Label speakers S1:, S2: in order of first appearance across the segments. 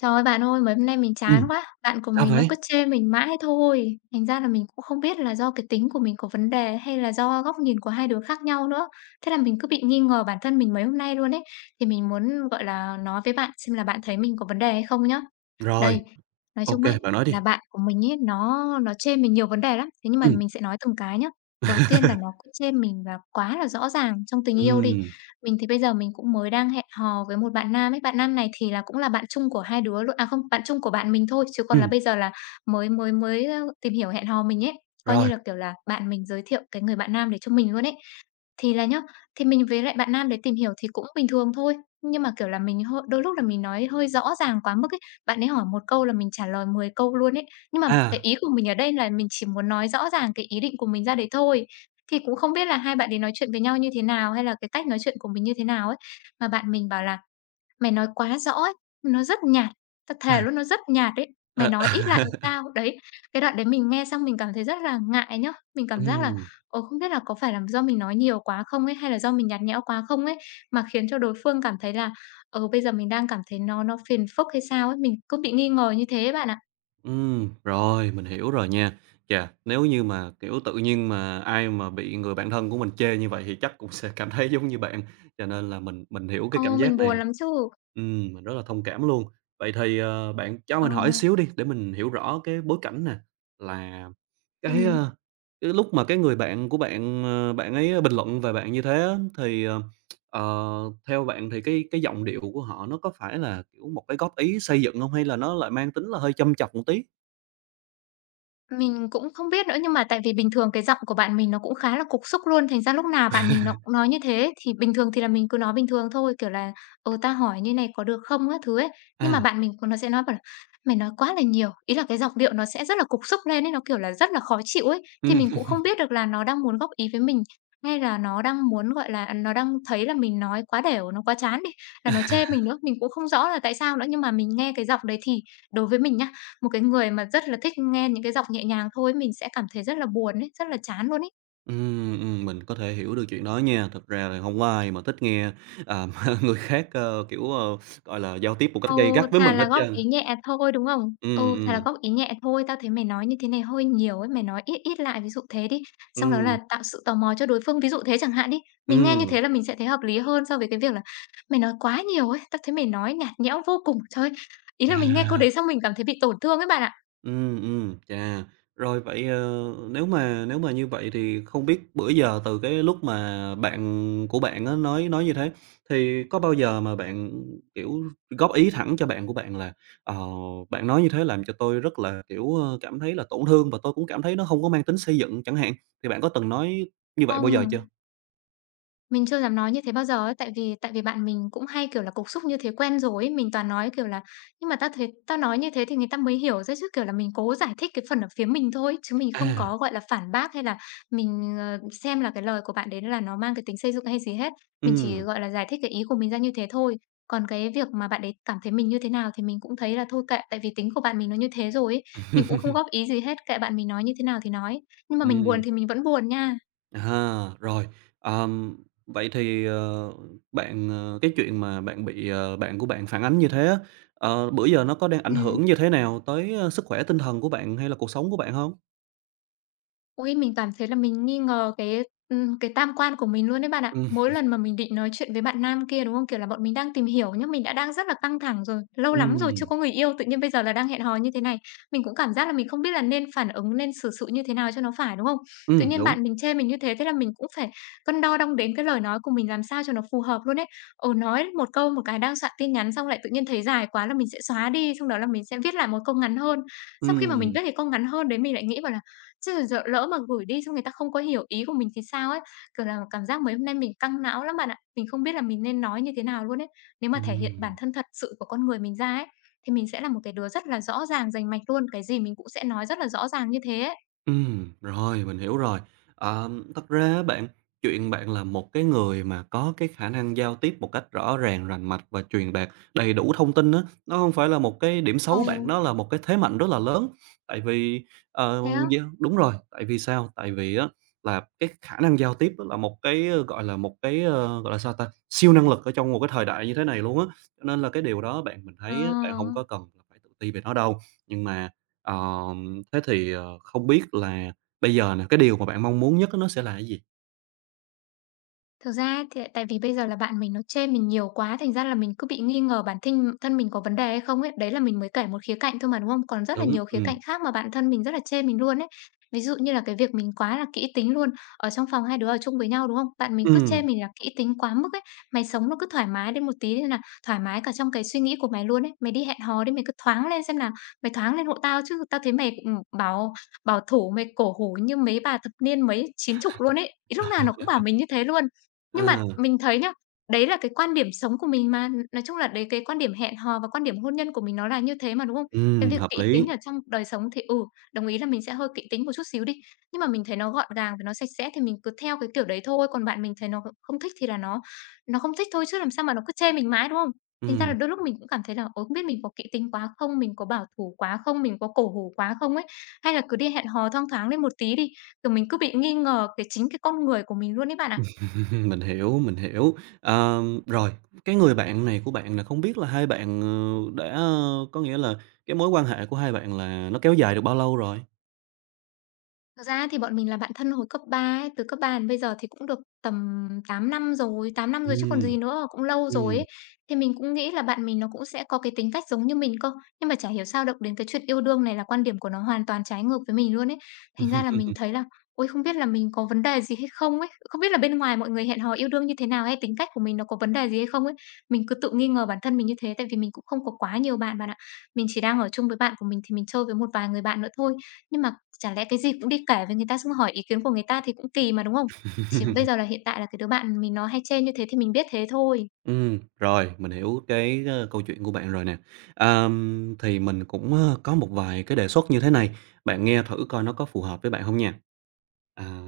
S1: Trời ơi, bạn ơi, mấy hôm nay mình chán
S2: Ừm,
S1: quá, bạn của
S2: Sao
S1: mình nó
S2: vậy?
S1: cứ chê mình mãi thôi, thành ra là mình cũng không biết là do cái tính của mình có vấn đề hay là do góc nhìn của hai đứa khác nhau nữa. Thế là mình cứ bị nghi ngờ bản thân mình mấy hôm nay luôn ấy, thì mình muốn, gọi là, nói với bạn xem là bạn thấy mình có vấn đề hay không nhá.
S2: Rồi,
S1: Đây, nói
S2: ô
S1: chung
S2: kê,
S1: ấy,
S2: bạn nói đi.
S1: là bạn của mình ấy, nó chê mình nhiều vấn đề lắm, thế nhưng mà
S2: Ừm.
S1: mình sẽ nói từng cái nhá. Đầu tiên là nó cứ chê mình là quá là rõ ràng trong tình yêu đi,
S2: Ừm,
S1: mình thì bây giờ mình cũng mới đang hẹn hò với một bạn nam ấy. Bạn nam này thì là cũng là bạn chung của hai đứa luôn à, không, bạn chung của bạn mình thôi, chứ còn là
S2: ừm,
S1: bây giờ là mới mới mới, ơ, tìm hiểu hẹn hò mình ấy. Coi như
S2: rồi,
S1: là, kiểu là, bạn mình giới thiệu cái người bạn nam để cho mình luôn ấy. Thì là nhá, thì mình với lại bạn nam đấy tìm hiểu thì cũng bình thường thôi, nhưng mà, kiểu là, mình hơi đôi lúc là mình nói hơi rõ ràng quá mức ấy. Bạn ấy hỏi một câu là mình trả lời 10 câu luôn ấy. Nhưng mà cái
S2: à,
S1: ý của mình ở đây là mình chỉ muốn nói rõ ràng cái ý định của mình ra đấy thôi. Thì cũng không biết là hai bạn ấy nói chuyện với nhau như thế nào, hay là cái cách nói chuyện của mình như thế nào ấy. Mà bạn mình bảo là "Mày nói quá rõ ấy, nó rất nhạt, tao
S2: à,
S1: thề luôn nó rất nhạt ấy, mày
S2: ờ,
S1: nói ít lại cũng tao." Đấy, cái đoạn đấy mình nghe xong mình cảm thấy rất là ngại nhá. Mình cảm giác là,
S2: ừm,
S1: không biết là có phải là do mình nói nhiều quá không ấy, hay là do mình nhạt nhẽo quá không ấy, mà khiến cho đối phương cảm thấy là, bây giờ mình đang cảm thấy nó phiền phức hay sao ấy, mình cứ bị nghi ngờ như thế bạn ạ.
S2: rồi, mình hiểu rồi nha. Chà, nếu như mà, kiểu, tự nhiên mà ai mà bị người bạn thân của mình chê như vậy thì chắc cũng sẽ cảm thấy giống như bạn, cho nên là mình hiểu cái
S1: Ờ,
S2: cảm
S1: mình
S2: giác
S1: buồn
S2: này.
S1: lắm chứ.
S2: Mình rất là thông cảm luôn. Vậy thì, bạn cho
S1: Ờ,
S2: mình hỏi xíu đi để mình hiểu rõ cái bối cảnh nè, là cái,
S1: ừm.
S2: cái lúc mà cái người bạn của bạn, bạn ấy bình luận về bạn như thế á, thì, theo bạn thì cái giọng điệu của họ nó có phải là, kiểu, một cái góp ý xây dựng không hay là nó lại mang tính là hơi châm chọc một tí?
S1: Mình cũng không biết nữa, nhưng mà tại vì bình thường cái giọng của bạn mình nó cũng khá là cục súc luôn, thành ra lúc nào bạn mình nó cũng nói như thế. Thì bình thường thì là mình cứ nói bình thường thôi, kiểu là "Ờ, ta hỏi như này có được không?" các thứ ấy. Nhưng mà
S2: À,
S1: bạn mình c nó sẽ nói bảo là "Mày nói quá là nhiều." Ý là cái giọng điệu nó sẽ rất là cục súc lên ấy, nó, kiểu là, rất là khó chịu ấy. Thì
S2: ừm,
S1: mình cũng không biết được là nó đang muốn góp ý với mình, hay là nó đang muốn, gọi là, nó đang thấy là mình nói quá đều nó quá chán đi, là nó chê mình nữa. Mình cũng không rõ là tại sao nữa, nhưng mà mình nghe cái giọng đấy thì đối với mình nhá, một cái người mà rất là thích nghe những cái giọng nhẹ nhàng thôi mình sẽ cảm thấy rất là buồn ấy, rất là chán luôn ấy.
S2: mình có thể hiểu được chuyện đó nha. Thật ra là không có ai mà thích nghe, à, mà người khác, kiểu, gọi là, giao tiếp một cách gay
S1: Ừ,
S2: gắt với
S1: thà
S2: mình
S1: là
S2: hết
S1: góp
S2: trơn.
S1: ý nhẹ thôi, đúng không?
S2: Ừm,
S1: Ừ, thà là
S2: ừm.
S1: góp ý nhẹ thôi, tao thấy mày nói như thế này hơi nhiều ấy, mày nói ít ít lại, ví dụ thế đi. Xong đó
S2: Ừm,
S1: là tạo sự tò mò cho đối phương, ví dụ thế chẳng hạn đi. Mình nghe như
S2: ừm,
S1: thế là mình sẽ thấy hợp lý hơn so với cái việc là "Mày nói quá nhiều ấy, tao thấy mày nói nhạt nhẽo vô cùng." Trời ơi, ý là mình nghe câu
S2: chà,
S1: đấy xong mình cảm thấy bị tổn thương ấy bạn ạ.
S2: chà. Rồi vậy, nếu mà như vậy thì không biết bữa giờ từ cái lúc mà bạn của bạn á nói như thế, thì có bao giờ mà bạn, kiểu, góp ý thẳng cho bạn của bạn là "Ờ, bạn nói như thế làm cho tôi rất là, kiểu, cảm thấy là tổn thương và tôi cũng cảm thấy nó hông có mang tính xây dựng" chẳng hạn, thì bạn có từng nói như vậy bao giờ
S1: Ừm.
S2: chưa?
S1: Mình chưa dám nói như thế bao giờ ấy, tại vì bạn mình cũng hay, kiểu là, cục súc như thế quen rồi ấy. Mình toàn nói, kiểu là "Nhưng mà tao thấy tao nói như thế thì người ta mới hiểu ra chứ", kiểu là, mình cố giải thích cái phần ở phía mình thôi, chứ mình không
S2: À,
S1: có, gọi là, phản bác hay là mình, ờ, xem là cái lời của bạn đấy là nó mang cái tính xây dựng hay gì hết. Mình chỉ,
S2: ừm,
S1: gọi là, giải thích cái ý của mình ra như thế thôi. Còn cái việc mà bạn ấy cảm thấy mình như thế nào thì mình cũng thấy là thôi kệ, tại vì tính của bạn mình nó như thế rồi ấy, mình cũng không góp ý gì hết, kệ bạn mình nói như thế nào thì nói. Nhưng mà mình
S2: ừm.
S1: buồn thì mình vẫn buồn nha.
S2: À, rồi, ờm, vậy thì, bạn, ờ cái chuyện mà bạn bị, bạn của bạn phản ánh như thế á, bữa giờ nó có đang ảnh
S1: Ừm.
S2: hưởng như thế nào tới, sức khỏe tinh thần của bạn hay là cuộc sống của bạn không?
S1: Ôi, mình cảm thấy là mình nghi ngờ cái tam quan của mình luôn đấy bạn ạ.
S2: Ừm,
S1: Mỗi lần mà mình định nói chuyện với bạn nam kia, đúng không? Kiểu là, bọn mình đang tìm hiểu nhá, mình đã đang rất là căng thẳng rồi, lâu lắm rồi chưa
S2: ừm,
S1: có người yêu, tự nhiên bây giờ là đang hẹn hò như thế này. Mình cũng cảm giác là mình không biết là nên phản ứng, nên xử sự như thế nào cho nó phải, đúng không? Tự nhiên
S2: đúng,
S1: bạn mình chê mình như thế, thế là mình cũng phải cân đo đong đếm cái lời nói của mình làm sao cho nó phù hợp luôn ấy. Ừ, nói một câu một cái đang soạn tin nhắn xong lại tự nhiên thấy dài quá là mình sẽ xóa đi, xong đó là mình sẽ viết lại một câu ngắn hơn. Sau khi mà mình
S2: ừm,
S1: viết cái câu ngắn hơn đấy mình lại nghĩ bảo là "Chứ giờ lỡ mà gửi đi xong người ta không có hiểu ý của mình thì sao ấy?" Kiểu là, cảm giác mấy hôm nay mình căng não lắm bạn ạ. Mình không biết là mình nên nói như thế nào luôn ấy. Nếu mà thể hiện bản
S2: ừm.
S1: thân thật sự của con người mình ra ấy, thì mình sẽ là một cái đứa rất là rõ ràng rành mạch luôn, cái gì mình cũng sẽ nói rất là rõ ràng như thế ấy.
S2: Rồi, mình hiểu rồi. Thật ra á bạn, chuyện bạn là một cái người mà có cái khả năng giao tiếp một cách rõ ràng, rành mạch và truyền đạt đầy đủ thông tin á, nó không phải là một cái điểm xấu bạn,
S1: Ừ,
S2: nó là một cái thế mạnh rất là lớn. Tại vì, ờ,
S1: thế á?
S2: yeah, đúng rồi, tại vì sao? Tại vì á là cái khả năng giao tiếp á là một cái, gọi là, một cái, gọi là, sao ta, siêu năng lực ở trong một cái thời đại như thế này luôn á. Cho nên là cái điều đó bạn mình
S1: Ờ.
S2: thấy á, bạn không có cần là phải tự ti về nó đâu. Nhưng mà thế thì, không biết là bây giờ nè, cái điều mà bạn mong muốn nhất á nó sẽ là cái gì?
S1: Thực ra thì tại vì bây giờ là bạn mình nó chê mình nhiều quá, thành ra là mình cứ bị nghi ngờ bản thinh thân mình có vấn đề hay không ấy. Đấy là mình mới kể một khía cạnh thôi mà, đúng không? Còn rất là
S2: Đúng,
S1: nhiều khía cạnh khác mà bạn thân mình rất là chê mình luôn ấy. Ví dụ như là cái việc mình quá là kỹ tính luôn, ở trong phòng hai đứa ở chung với nhau, đúng không? Bạn mình cứ chê
S2: ừm,
S1: mình là kỹ tính quá mức ấy, "Mày sống nó cứ thoải mái đến một tí đi nào, thoải mái cả trong cái suy nghĩ của mày luôn ấy. Mày đi hẹn hò đi, mày cứ thoáng lên xem nào, mày thoáng lên hộ tao chứ, tao thấy mày, bảo bảo thủ, mày cổ hủ như mấy bà thập niên mấy, chín chục luôn ấy." Ý lúc nào nó cũng bảo mình như thế luôn. Nhưng mà
S2: à,
S1: mình thấy nhá, đấy là cái quan điểm sống của mình mà, nói chung là đấy cái quan điểm hẹn hò và quan điểm hôn nhân của mình nó là như thế mà, đúng không? Cái việc
S2: hợp
S1: kỹ
S2: lý,
S1: tính ở trong đời sống thì, ừ, đồng ý là mình sẽ hơi kỹ tính một chút xíu đi, nhưng mà mình thấy nó gọn gàng và nó sạch sẽ thì mình cứ theo cái kiểu đấy thôi, còn bạn mình thấy nó không thích thì là nó không thích thôi chứ làm sao mà nó cứ chê mình mãi, đúng không? Thành ra là
S2: ừm,
S1: đôi lúc mình cũng cảm thấy là, ôi, không biết mình có kỹ tính quá không, mình có bảo thủ quá không, mình có cổ hủ quá không ấy, hay là cứ đi hẹn hò thoang thoáng lên một tí đi, kiểu, mình cứ bị nghi ngờ cái chính cái con người của mình luôn đấy bạn ạ.
S2: mình hiểu, mình hiểu. Rồi, cái người bạn này của bạn là không biết là hai bạn, có nghĩa là cái mối quan hệ của hai bạn là nó kéo dài được bao lâu rồi?
S1: Thật ra thì bọn mình là bạn thân hồi cấp 3 ấy, từ cấp 3 đến bây giờ thì cũng được tầm 8 năm rồi, 8 năm rồi chứ còn
S2: Ừm,
S1: gì nữa, cũng lâu rồi
S2: ừm.
S1: ấy. Thì mình cũng nghĩ là bạn mình nó cũng sẽ có cái tính cách giống như mình cơ, nhưng mà chả hiểu sao động đến cái chuyện yêu đương này là quan điểm của nó hoàn toàn trái ngược với mình luôn ấy. Thành ra là mình thấy là ôi không biết là mình có vấn đề gì hay không ấy, không biết là bên ngoài mọi người hẹn hò yêu đương như thế nào hay tính cách của mình nó có vấn đề gì hay không ấy. Mình cứ tự nghi ngờ bản thân mình như thế tại vì mình cũng không có quá nhiều bạn bạn ạ. Mình chỉ đang ở chung với bạn của mình thì mình chơi với một vài người bạn nữa thôi. Nhưng mà chả lẽ cái gì cũng đi kể với người ta xong hỏi ý kiến của người ta thì cũng kỳ mà, đúng không? Chỉ bây giờ là hiện tại là cái đứa bạn mình nó hay trêu như thế thì mình biết thế thôi.
S2: Rồi, mình hiểu cái, câu chuyện của bạn rồi nè. Thì mình cũng, có một vài cái đề xuất như thế này, bạn nghe thử coi nó có phù hợp với bạn không nha. À.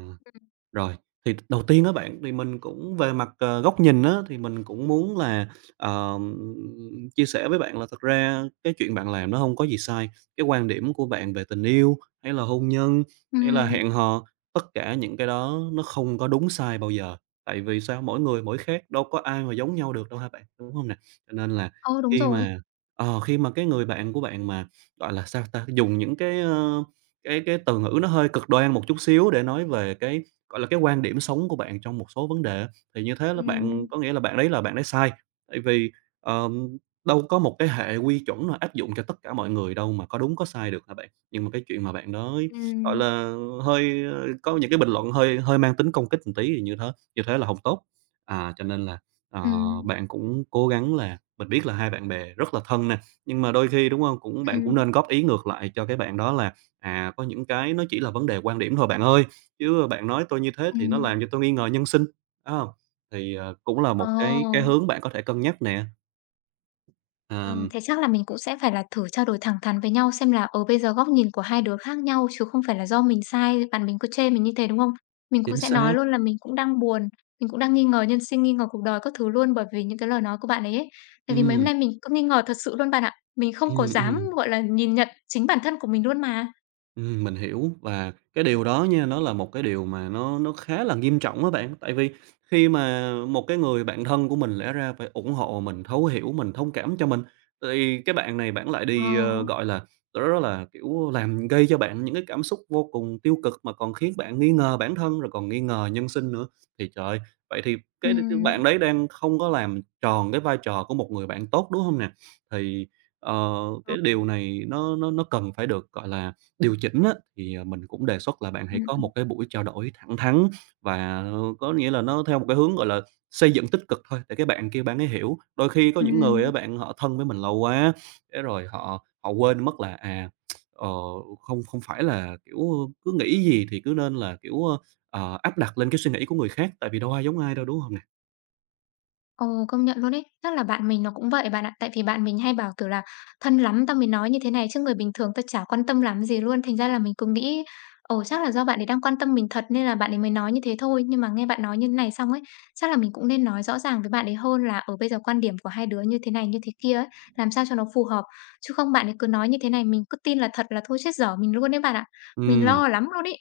S2: Rồi, thì đầu tiên á bạn, thì mình cũng về mặt, góc nhìn á, thì mình cũng muốn là, ờm, chia sẻ với bạn là thật ra cái chuyện bạn làm nó không có gì sai. Cái quan điểm của bạn về tình yêu, hay là hôn nhân, hay là
S1: Ừm,
S2: hẹn hò, tất cả những cái đó nó không có đúng sai bao giờ. Tại vì sao? Mỗi người mỗi khác, đâu có ai mà giống nhau được đâu hả bạn, đúng không nè? Cho nên là
S1: ờ, đúng
S2: khi
S1: rồi.
S2: mà khi mà cái người bạn của bạn mà, gọi là, sao ta, dùng những cái, cái từ ngữ nó hơi cực đoan một chút xíu để nói về cái gọi là, cái quan điểm sống của bạn trong một số vấn đề á, thì như thế là
S1: Ừm,
S2: bạn có nghĩa là bạn đấy sai. Tại vì, ờm, đâu có một cái hệ quy chuẩn nào áp dụng cho tất cả mọi người đâu mà có đúng có sai được hả bạn? Nhưng mà cái chuyện mà bạn nói, gọi
S1: ừm,
S2: là, hơi, có những cái bình luận hơi hơi mang tính công kích một tí thì như thế là không tốt. À, cho nên là, ờ,
S1: ừm,
S2: bạn cũng cố gắng là mình biết là hai bạn bè rất là thân nè, nhưng mà đôi khi, đúng không? Bạn cũng
S1: ừm,
S2: nên góp ý ngược lại cho cái bạn đó là, à, có những cái nó chỉ là vấn đề quan điểm thôi bạn ơi. Chứ bạn nói tôi như thế thì nó
S1: ừm.
S2: làm cho tôi nghi ngờ nhân sinh, phải hông? Thì, cũng là
S1: Ờ.
S2: một cái hướng bạn có thể cân nhắc nè. Ờm,
S1: Thế chắc là mình cũng sẽ phải là thử trao đổi thẳng thắn với nhau xem là, ở bây giờ góc nhìn của hai đứa khác nhau chứ không phải là do mình sai, bạn mình cứ chê mình như thế, đúng không? Mình cũng
S2: Chính
S1: sẽ
S2: xác.
S1: nói luôn là mình cũng đang buồn, mình cũng đang nghi ngờ nhân sinh, nghi ngờ cuộc đời các thứ luôn bởi vì những cái lời nói của bạn ấy ấy. Tại vì mấy hôm
S2: Ừm,
S1: nay mình cứ nghi ngờ thật sự luôn bạn ạ, mình không có
S2: ừm,
S1: dám,
S2: ừm.
S1: gọi là, nhìn nhận chính bản thân của mình luôn mà.
S2: Mình hiểu và cái điều đó nha, nó là một cái điều mà nó khá là nghiêm trọng á bạn. Tại vì khi mà một cái người bạn thân của mình lẽ ra phải ủng hộ mình, thấu hiểu mình, thông cảm cho mình, thì cái bạn này bạn lại
S1: Ờ,
S2: đi, gọi là, đó đó là, kiểu, làm gây cho bạn những cái cảm xúc vô cùng tiêu cực mà còn khiến bạn nghi ngờ bản thân, rồi còn nghi ngờ nhân sinh nữa. Thì trời ơi, vậy thì cái
S1: ừm.
S2: bạn đấy đang không có làm tròn cái vai trò của một người bạn tốt, đúng không nè? Thì, ờ,
S1: Ờ,
S2: cái điều này nó cần phải được, gọi là điều chỉnh á, thì, mình cũng đề xuất là bạn hãy
S1: ừm,
S2: có
S1: ừm,
S2: một cái buổi trao đổi thẳng thắn và, có nghĩa là nó theo một cái hướng, gọi là, xây dựng tích cực thôi để cái bạn kia bạn ấy hiểu. Đôi khi có những người á bạn họ thân với mình lâu quá, thế rồi họ họ quên mất là, à, ờ, không không phải là, kiểu, cứ nghĩ gì thì cứ nên là, kiểu, áp đặt lên cái suy nghĩ của người khác, tại vì đâu ai giống ai đâu, đúng không nè?
S1: Ồ, công nhận luôn ấy. Chắc là bạn mình nó cũng vậy bạn ạ. Tại vì bạn mình hay bảo, kiểu là, thân lắm tao mới nói như thế này chứ người bình thường tao chả quan tâm lắm gì luôn. Thành ra là mình cũng nghĩ, ồ, chắc là do bạn ấy đang quan tâm mình thật nên là bạn ấy mới nói như thế thôi. Nhưng mà nghe bạn nói như thế này xong ấy, chắc là mình cũng nên nói rõ ràng với bạn ấy hơn là, ở bây giờ quan điểm của hai đứa như thế này, như thế kia ấy, làm sao cho nó phù hợp. Chứ không bạn ấy cứ nói như thế này, mình cứ tin là thật là thôi chết dở mình luôn đấy bạn ạ. Mình
S2: Ừ,
S1: lo lắm luôn ấy.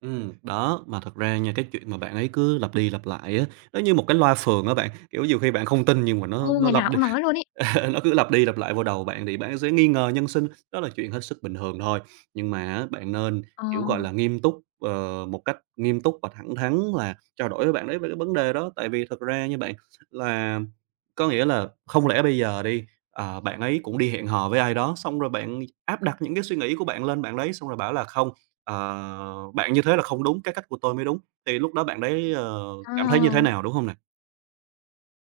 S2: đó, mà thật ra nha, cái chuyện mà bạn ấy cứ lặp đi lặp lại á, nó như một cái loa phường á bạn, kiểu, nhiều khi bạn không tin nhưng mà nó
S1: Ô,
S2: nó
S1: ngày
S2: lặp
S1: nào cũng nói luôn ấy.
S2: Nó cứ lặp đi lặp lại vào đầu bạn thì bạn sẽ nghi ngờ nhân sinh, đó là chuyện hết sức bình thường thôi. Nhưng mà á, bạn nên,
S1: Ờ,
S2: kiểu, gọi là, một cách nghiêm túc và thẳng thắn là trao đổi với bạn ấy về cái vấn đề đó. Tại vì thật ra như bạn, là có nghĩa là không lẽ bây giờ đi, bạn ấy cũng đi hẹn hò với ai đó, xong rồi bạn áp đặt những cái suy nghĩ của bạn lên bạn đấy, xong rồi bảo là "Không, bạn như thế là không đúng, cái cách của tôi mới đúng." Thì lúc đó bạn đấy,
S1: ờ.
S2: cảm thấy như thế nào, đúng không nè?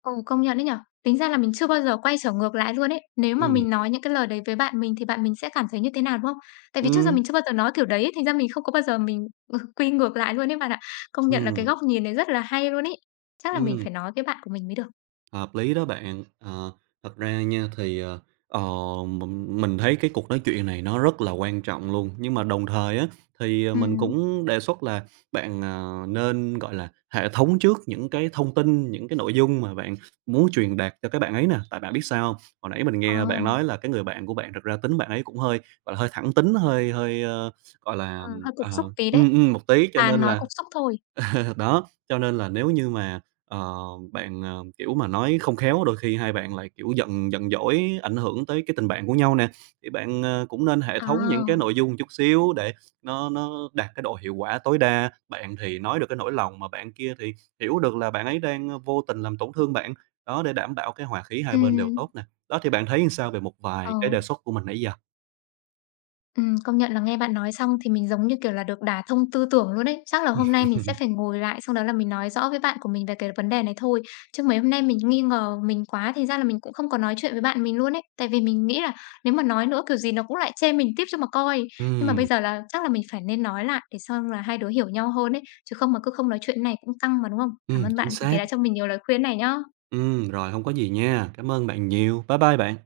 S1: Ồ, công nhận đấy nhở, tính ra là mình chưa bao giờ quay trở ngược lại luôn ấy. Nếu mà
S2: Ừm,
S1: mình nói những cái lời đấy với bạn mình thì bạn mình sẽ cảm thấy như thế nào, đúng không? Tại vì trước giờ
S2: ừm,
S1: mình chưa bao giờ nói kiểu đấy ấy, thành ra mình không có bao giờ mình, quy ngược lại luôn ấy bạn ạ. Công nhận là cái
S2: ừm,
S1: góc nhìn này rất là hay luôn ấy. Chắc là mình
S2: ừm.
S1: phải nói với bạn của mình mới được.
S2: Hợp lý đó bạn. Ờ, Thật ra nha thì, ờ, mình thấy cái cuộc nói chuyện này nó rất là quan trọng luôn, nhưng mà đồng thời á, thì, mình
S1: Ừm,
S2: cũng đề xuất là bạn, nên, gọi là, hệ thống trước những cái thông tin, những cái nội dung mà bạn muốn truyền đạt cho cái bạn ấy nè. Tại bạn biết sao hông? Hồi nãy mình
S1: ờ,
S2: nghe bạn nói là cái người bạn của bạn thực ra tính bạn ấy cũng hơi, gọi là, hơi thẳng tính, hơi hơi, gọi
S1: ờ,
S2: là,
S1: Hơi cục
S2: ờ,
S1: xúc tí đấy.
S2: một tí, cho
S1: À,
S2: nên
S1: nói
S2: là
S1: cục xúc thôi.
S2: đó, cho nên là nếu như mà, bạn, kiểu mà, nói không khéo, đôi khi hai bạn lại, kiểu, giận giận dỗi, ảnh hưởng tới cái tình bạn của nhau nè, thì bạn, cũng nên hệ thống những cái
S1: À,
S2: nội dung một chút xíu để nó đạt cái độ hiệu quả tối đa. Bạn thì nói được cái nỗi lòng, mà bạn kia thì hiểu được là bạn ấy đang, vô tình làm tổn thương bạn, đó, để đảm bảo cái hòa khí hai
S1: ừ
S2: bên đều tốt nè. Đó, thì bạn thấy làm sao về một
S1: ờ.
S2: vài cái đề xuất của mình nãy giờ?
S1: Công nhận là nghe bạn nói xong thì mình giống như, kiểu là, được đả thông tư tưởng luôn ấy. Chắc là hôm nay mình sẽ phải ngồi lại xong đó là mình nói rõ với bạn của mình về cái vấn đề này thôi. Chứ mấy hôm nay mình nghi ngờ mình quá, thì ra là mình cũng không có nói chuyện với bạn mình luôn ấy. Tại vì mình nghĩ là nếu mà nói nữa kiểu gì nó cũng lại chê mình tiếp cho mà coi. Nhưng mà bây
S2: Ừm,
S1: giờ là chắc là mình phải nên nói lại để xong là hai đứa hiểu nhau hơn ấy, chứ không mà cứ không nói chuyện này cũng căng mà, đúng không? Cảm ơn
S2: chính
S1: bạn vì
S2: xác.
S1: đã cho mình nhiều lời khuyên này nhá.
S2: Rồi, không có gì nha. Cảm ơn bạn nhiều. Bye bye bạn.